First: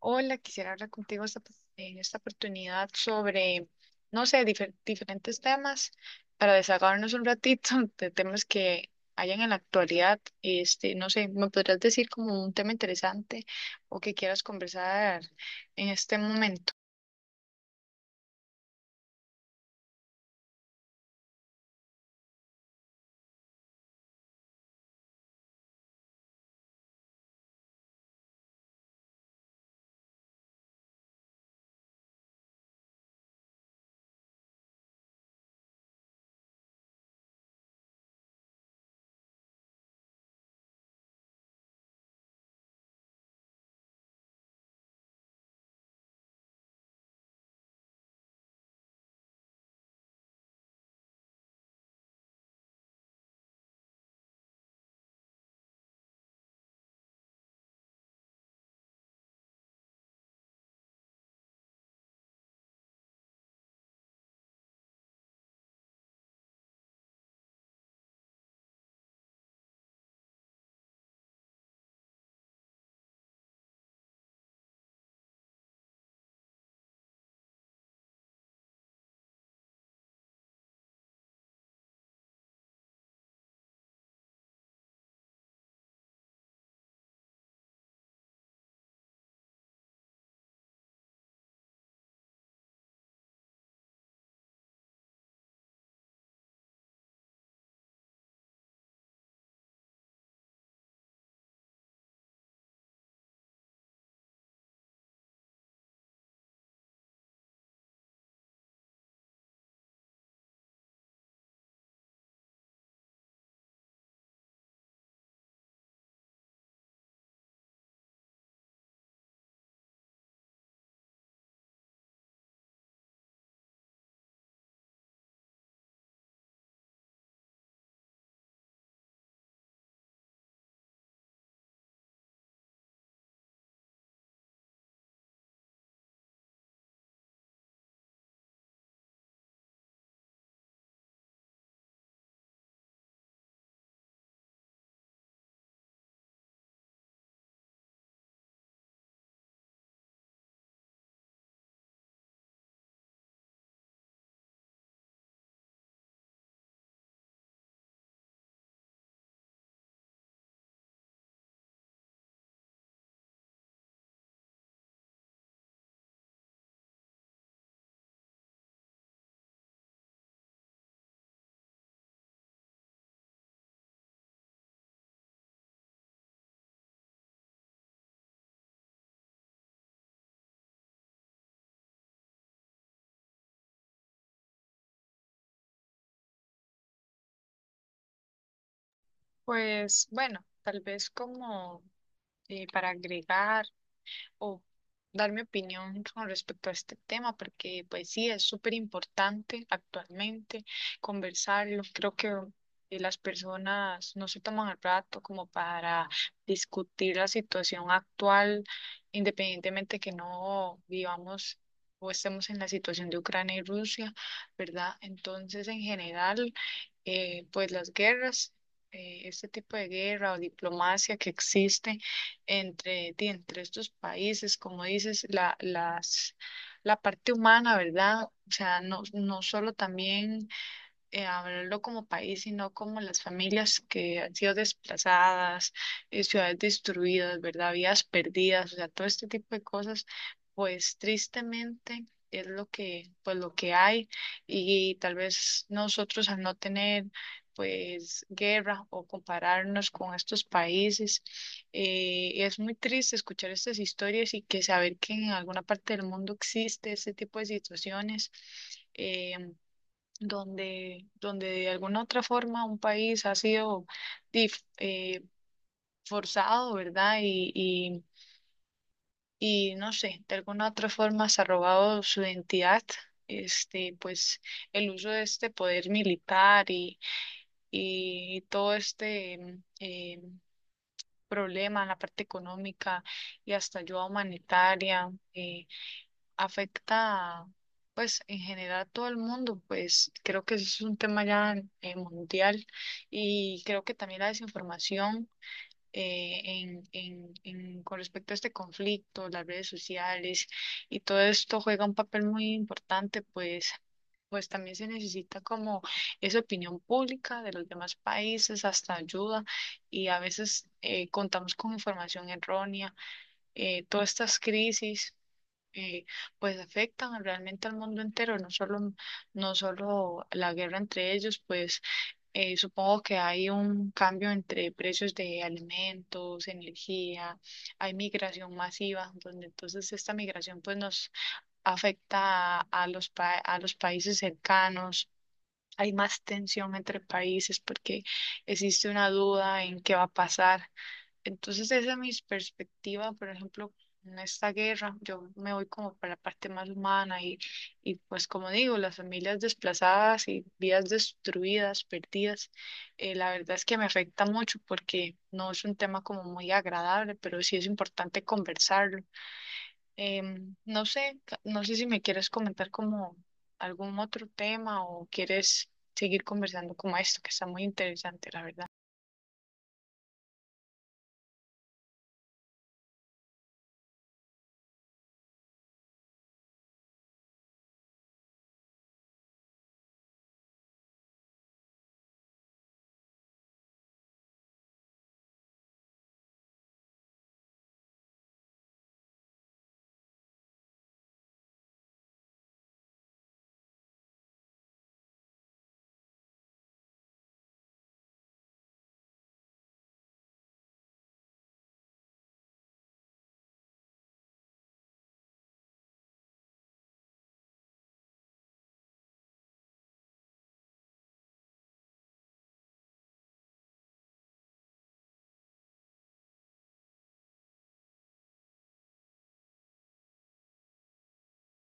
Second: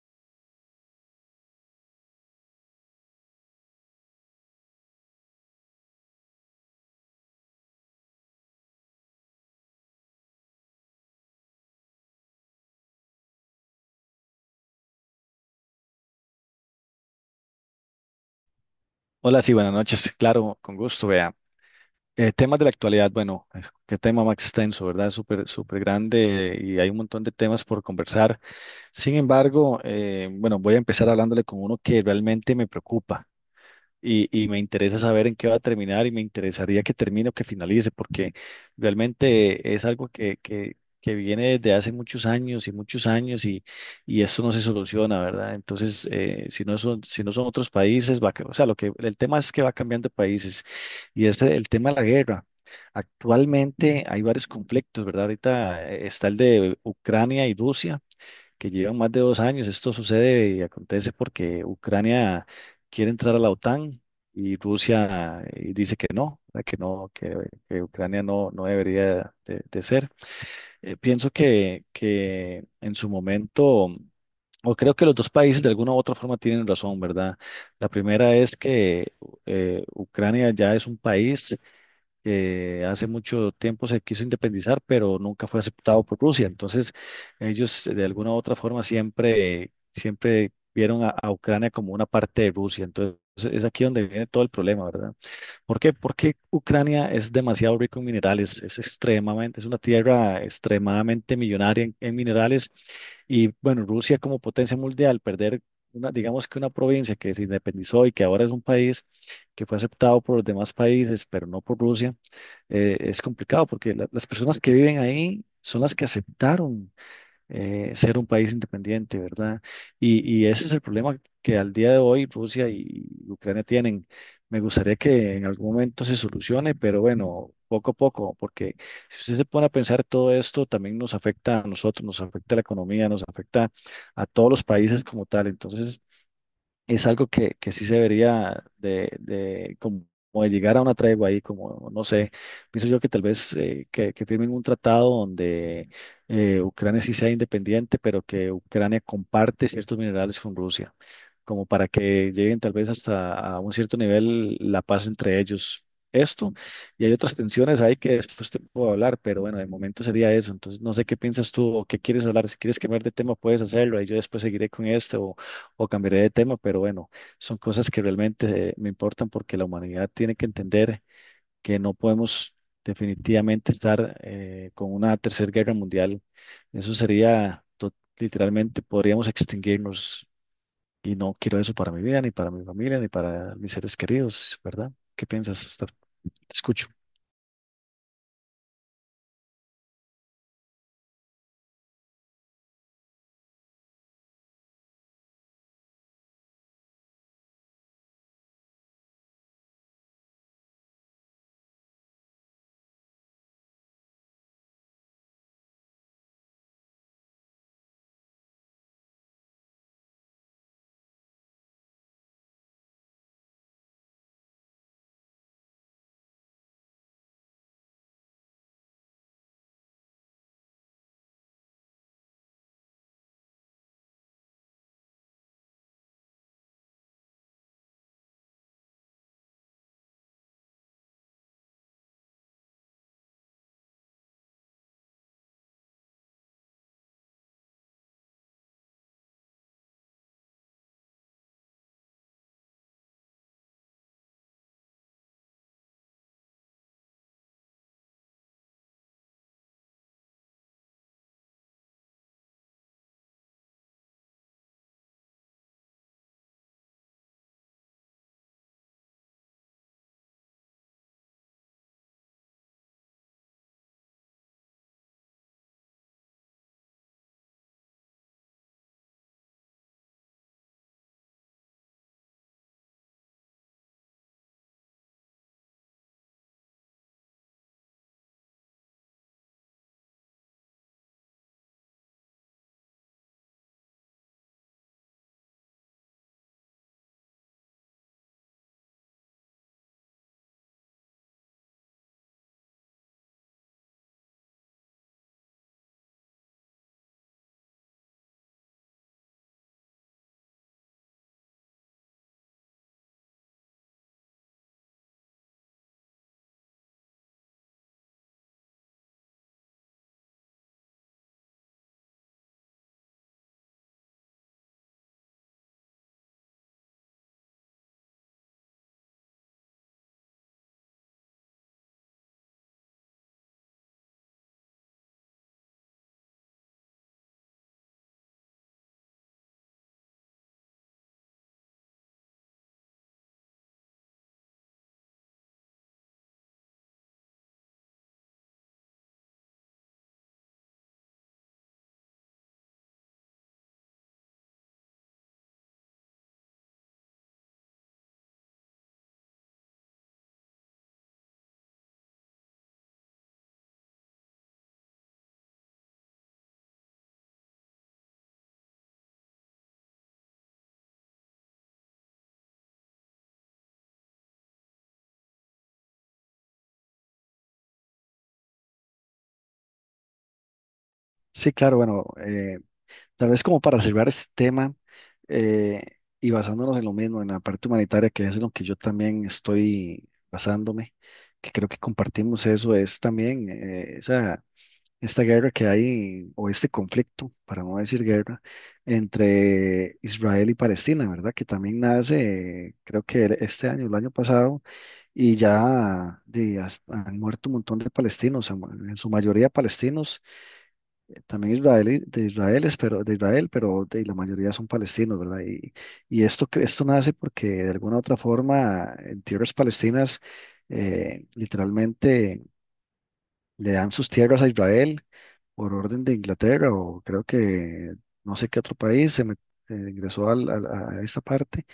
Hola, quisiera hablar contigo en esta oportunidad sobre, no sé, diferentes temas para desahogarnos un ratito de temas que hayan en la actualidad. No sé, ¿me podrías decir como un tema interesante o que quieras conversar en este momento? Hola, sí, buenas noches. Claro, con gusto, vea. Temas de la actualidad, bueno, qué tema más extenso, ¿verdad? Súper, súper grande y hay un montón de temas por conversar. Sin embargo, bueno, voy a empezar hablándole con uno que realmente me preocupa y me interesa saber en qué va a terminar y me interesaría que termine o que finalice, porque realmente es algo que viene desde hace muchos años y muchos años y esto no se soluciona, ¿verdad? Entonces, si no son, si no son otros países, va, o sea, lo que, el tema es que va cambiando de países y es el tema de la guerra. Actualmente hay varios conflictos, ¿verdad? Ahorita está el de Ucrania y Rusia que llevan más de dos años. Esto sucede y acontece porque Ucrania quiere entrar a la OTAN y Rusia dice que no, ¿verdad? Que no, que Ucrania no, no debería de ser. Pienso que en su momento, o creo que los dos países de alguna u otra forma tienen razón, ¿verdad? La primera es que Ucrania ya es un país que hace mucho tiempo se quiso independizar, pero nunca fue aceptado por Rusia. Entonces, ellos de alguna u otra forma siempre, siempre vieron a Ucrania como una parte de Rusia. Entonces, es aquí donde viene todo el problema, ¿verdad? ¿Por qué? Porque Ucrania es demasiado rico en minerales, es extremadamente, es una tierra extremadamente millonaria en minerales y bueno, Rusia como potencia mundial, perder una, digamos que una provincia que se independizó y que ahora es un país que fue aceptado por los demás países, pero no por Rusia, es complicado porque las personas que viven ahí son las que aceptaron ser un país independiente, ¿verdad? Y ese es el problema que al día de hoy Rusia y Ucrania tienen. Me gustaría que en algún momento se solucione, pero bueno, poco a poco, porque si usted se pone a pensar todo esto, también nos afecta a nosotros, nos afecta a la economía, nos afecta a todos los países como tal. Entonces, es algo que sí se debería de como de llegar a una tregua ahí, como no sé, pienso yo que tal vez que firmen un tratado donde Ucrania sí sea independiente, pero que Ucrania comparte ciertos minerales con Rusia, como para que lleguen tal vez hasta a un cierto nivel la paz entre ellos. Esto, y hay otras tensiones ahí que después te puedo hablar, pero bueno, de momento sería eso. Entonces, no sé qué piensas tú o qué quieres hablar. Si quieres cambiar de tema, puedes hacerlo y yo después seguiré con este o cambiaré de tema, pero bueno, son cosas que realmente me importan porque la humanidad tiene que entender que no podemos definitivamente estar con una tercera guerra mundial. Eso sería, literalmente, podríamos extinguirnos y no quiero eso para mi vida, ni para mi familia, ni para mis seres queridos, ¿verdad? ¿Qué piensas, Esther? Te escucho. Pues bueno, tal vez como para agregar, o dar mi opinión con respecto a este tema, porque pues sí, es súper importante actualmente conversarlo. Creo que las personas no se toman el rato como para discutir la situación actual, independientemente que no vivamos o estemos en la situación de Ucrania y Rusia, ¿verdad? Entonces, en general, pues las guerras, este tipo de guerra o diplomacia que existe entre estos países, como dices, la parte humana, ¿verdad? O sea, no, no solo también hablarlo como país, sino como las familias que han sido desplazadas, ciudades destruidas, ¿verdad? Vidas perdidas, o sea, todo este tipo de cosas, pues tristemente es lo pues lo que hay. Y tal vez nosotros al no tener pues guerra o compararnos con estos países, es muy triste escuchar estas historias y que saber que en alguna parte del mundo existe este tipo de situaciones. eh, donde de alguna otra forma un país ha sido dif- eh, forzado, ¿verdad? Y no sé, de alguna otra forma se ha robado su identidad, pues el uso de este poder militar y todo este problema en la parte económica y hasta ayuda humanitaria. Afecta, pues, en general a todo el mundo, pues creo que eso es un tema ya mundial. Y creo que también la desinformación con respecto a este conflicto, las redes sociales y todo esto juega un papel muy importante, pues. Pues también se necesita como esa opinión pública de los demás países, hasta ayuda, y a veces contamos con información errónea, todas estas crisis eh, pues afectan realmente al mundo entero, no solo, no solo la guerra entre ellos, pues supongo que hay un cambio entre precios de alimentos, energía, hay migración masiva, donde entonces esta migración pues nos afecta a a los países cercanos. Hay más tensión entre países porque existe una duda en qué va a pasar. Entonces esa es mi perspectiva, por ejemplo, en esta guerra, yo me voy como para la parte más humana y pues como digo, las familias desplazadas y vidas destruidas, perdidas, la verdad es que me afecta mucho porque no es un tema como muy agradable, pero sí es importante conversarlo. No sé, no sé si me quieres comentar como algún otro tema o quieres seguir conversando como esto, que está muy interesante, la verdad. Sí, claro, bueno, tal vez como para cerrar este tema, eh, y basándonos en lo mismo, en la parte humanitaria, que es en lo que yo también estoy basándome, que creo que compartimos eso, es también o sea, esta guerra que hay, o este conflicto, para no decir guerra, entre Israel y Palestina, ¿verdad? Que también nace, creo que este año, el año pasado, y ya de, han muerto un montón de palestinos, en su mayoría palestinos, también israelí, de Israel, pero, de Israel, pero de, la mayoría son palestinos, ¿verdad? Y esto, esto nace porque de alguna u otra forma en tierras palestinas, literalmente le dan sus tierras a Israel por orden de Inglaterra o creo que no sé qué otro país ingresó a esta parte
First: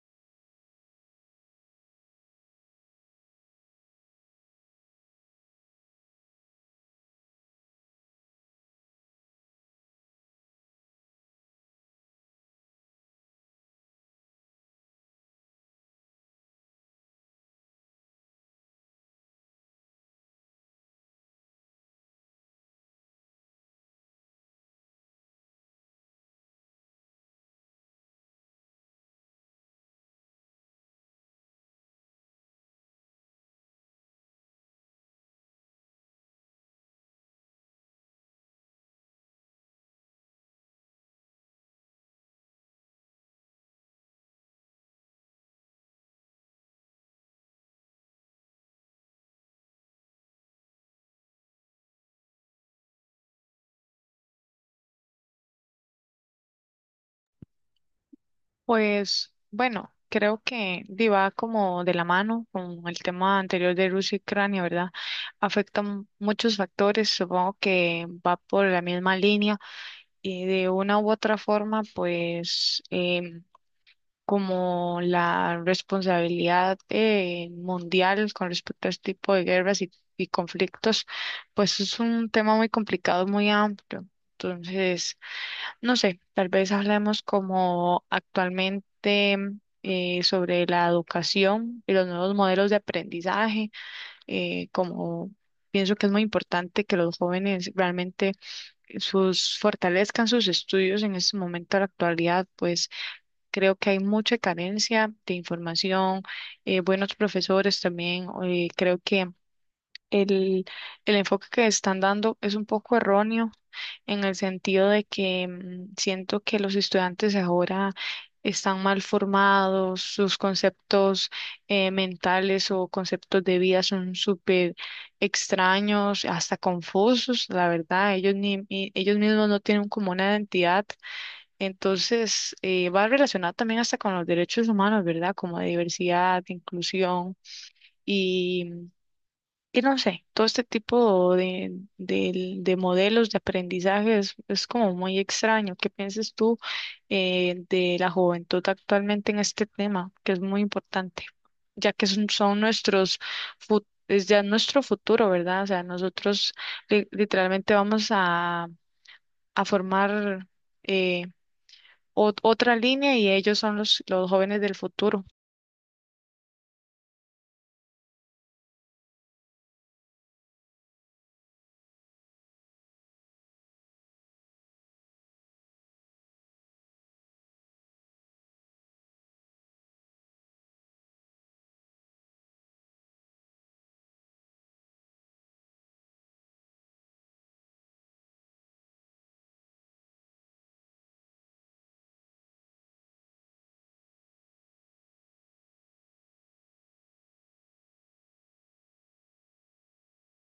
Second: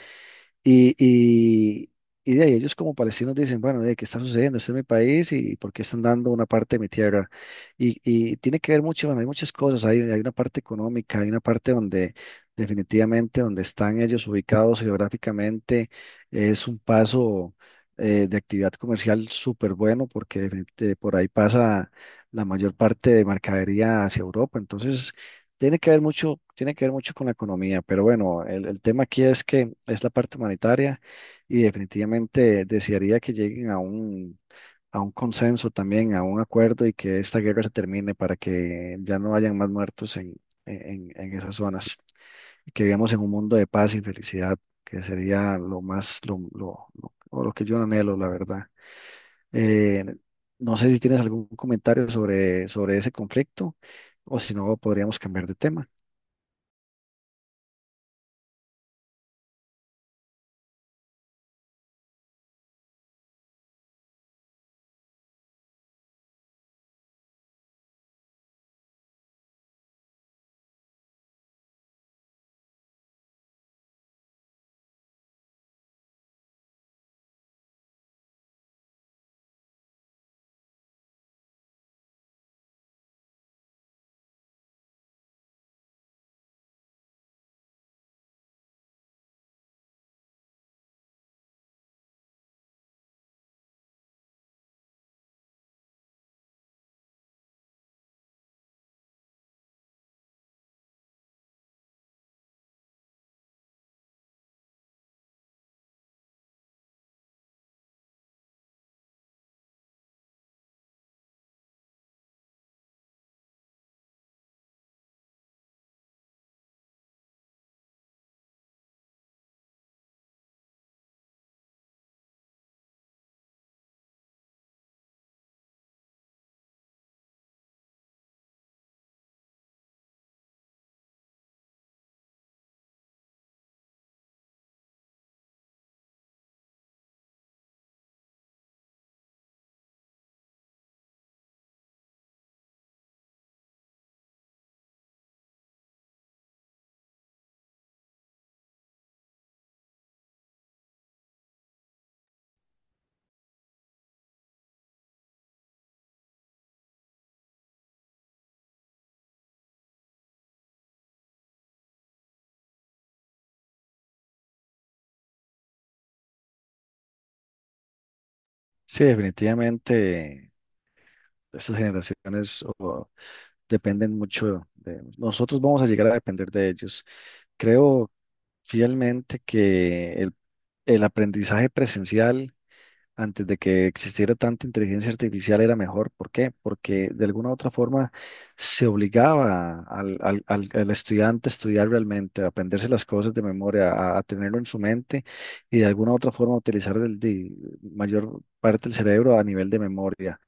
y, y, y de ahí ellos como palestinos dicen, bueno, de qué está sucediendo, este es mi país y por qué están dando una parte de mi tierra. Y tiene que ver mucho, bueno, hay muchas cosas, hay una parte económica, hay una parte donde definitivamente donde están ellos ubicados geográficamente es un paso de actividad comercial súper bueno porque por ahí pasa la mayor parte de mercadería hacia Europa. Entonces tiene que ver mucho, tiene que ver mucho con la economía, pero bueno, el tema aquí es que es la parte humanitaria y definitivamente desearía que lleguen a un consenso también, a un acuerdo y que esta guerra se termine para que ya no hayan más muertos en esas zonas y que vivamos en un mundo de paz y felicidad, que sería lo más, lo, o lo que yo anhelo, la verdad. Eh, no sé si tienes algún comentario sobre, sobre ese conflicto o si no, podríamos cambiar de tema. Pues bueno, creo que di, va como de la mano con el tema anterior de Rusia y Ucrania, ¿verdad? Afectan muchos factores, supongo que va por la misma línea y de una u otra forma, pues como la responsabilidad mundial con respecto a este tipo de guerras y conflictos, pues es un tema muy complicado, muy amplio. Entonces... No sé, tal vez hablemos como actualmente sobre la educación y los nuevos modelos de aprendizaje, como pienso que es muy importante que los jóvenes realmente sus fortalezcan sus estudios en este momento de la actualidad, pues creo que hay mucha carencia de información, buenos profesores también, creo que el, el enfoque que están dando es un poco erróneo en el sentido de que siento que los estudiantes ahora están mal formados, sus conceptos mentales o conceptos de vida son súper extraños, hasta confusos, la verdad, ellos, ellos mismos no tienen como una identidad, entonces va relacionado también hasta con los derechos humanos, ¿verdad? Como de diversidad, de inclusión. Y no sé, todo este tipo de, de modelos de aprendizaje es como muy extraño. ¿Qué piensas tú de la juventud actualmente en este tema, que es muy importante, ya que son, son nuestros, es ya nuestro futuro, ¿verdad? O sea, nosotros literalmente vamos a formar eh, otra línea y ellos son los jóvenes del futuro. Sí, definitivamente estas generaciones o, dependen mucho de nosotros, vamos a llegar a depender de ellos. Creo fielmente que el aprendizaje presencial antes de que existiera tanta inteligencia artificial era mejor. ¿Por qué? Porque de alguna u otra forma se obligaba al, al estudiante a estudiar realmente, a aprenderse las cosas de memoria, a tenerlo en su mente y de alguna u otra forma utilizar el, de mayor parte del cerebro a nivel de memoria.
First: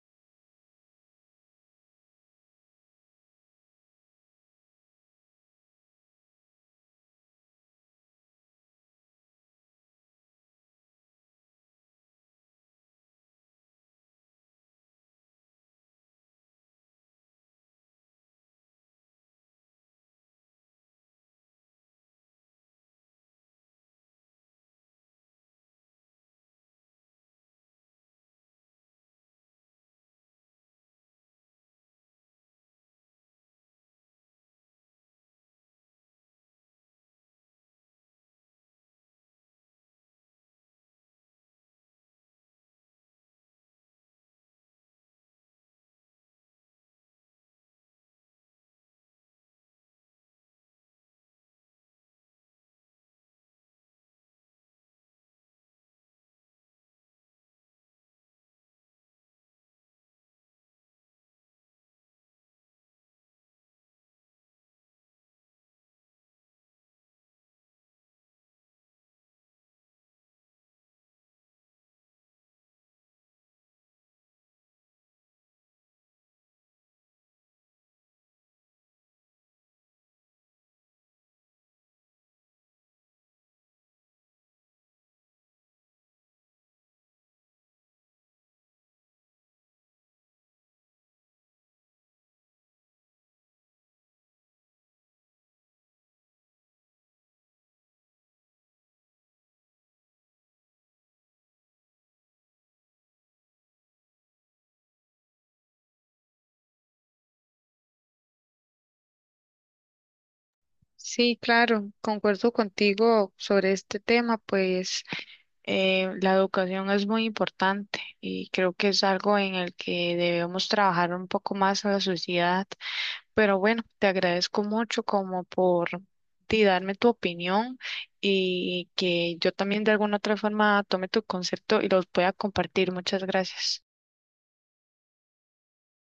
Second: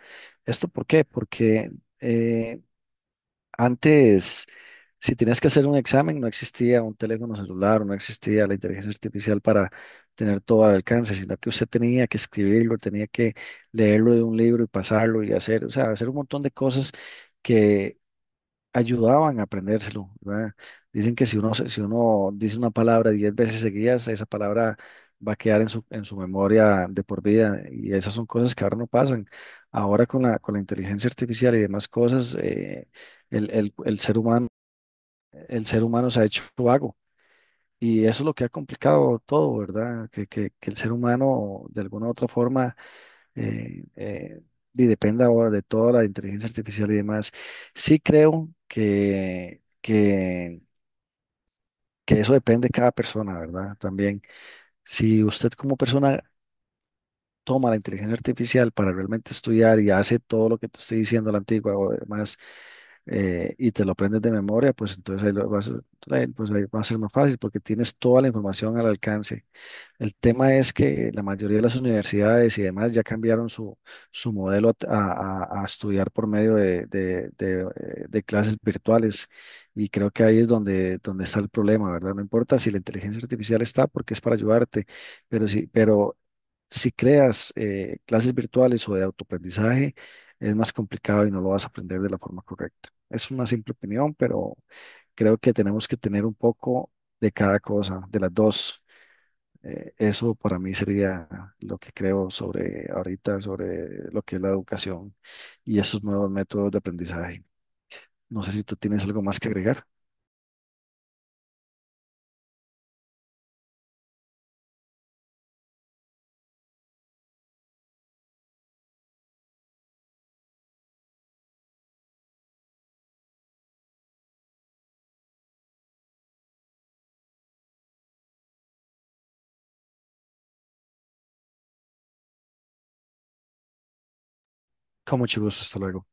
¿Esto por qué? Porque eh, antes, si tenías que hacer un examen, no existía un teléfono celular, no existía la inteligencia artificial para tener todo al alcance, sino que usted tenía que escribirlo, tenía que leerlo de un libro y pasarlo y hacer, o sea, hacer un montón de cosas que ayudaban a aprendérselo, ¿verdad? Dicen que si uno, si uno dice una palabra diez veces seguidas, esa palabra va a quedar en su memoria de por vida y esas son cosas que ahora no pasan. Ahora con la inteligencia artificial y demás cosas, el ser humano, el ser humano se ha hecho vago y eso es lo que ha complicado todo, ¿verdad? Que el ser humano de alguna u otra forma eh, eh, y dependa ahora de toda la inteligencia artificial y demás. Sí creo que eso depende de cada persona, ¿verdad? También, si usted como persona toma la inteligencia artificial para realmente estudiar y hace todo lo que te estoy diciendo, la antigua o demás, y te lo aprendes de memoria, pues entonces ahí lo vas a, ahí, pues ahí va a ser más fácil porque tienes toda la información al alcance. El tema es que la mayoría de las universidades y demás ya cambiaron su, su modelo a, a estudiar por medio de, de clases virtuales y creo que ahí es donde, donde está el problema, ¿verdad? No importa si la inteligencia artificial está porque es para ayudarte, pero sí, pero si creas clases virtuales o de autoaprendizaje, es más complicado y no lo vas a aprender de la forma correcta. Es una simple opinión, pero creo que tenemos que tener un poco de cada cosa, de las dos. Eso para mí sería lo que creo sobre ahorita, sobre lo que es la educación y esos nuevos métodos de aprendizaje. No sé si tú tienes algo más que agregar. Sí, claro, concuerdo contigo sobre este tema, pues la educación es muy importante y creo que es algo en el que debemos trabajar un poco más a la sociedad. Pero bueno, te agradezco mucho como por ti darme tu opinión y que yo también de alguna otra forma tome tu concepto y los pueda compartir. Muchas gracias. Con mucho gusto, hasta luego.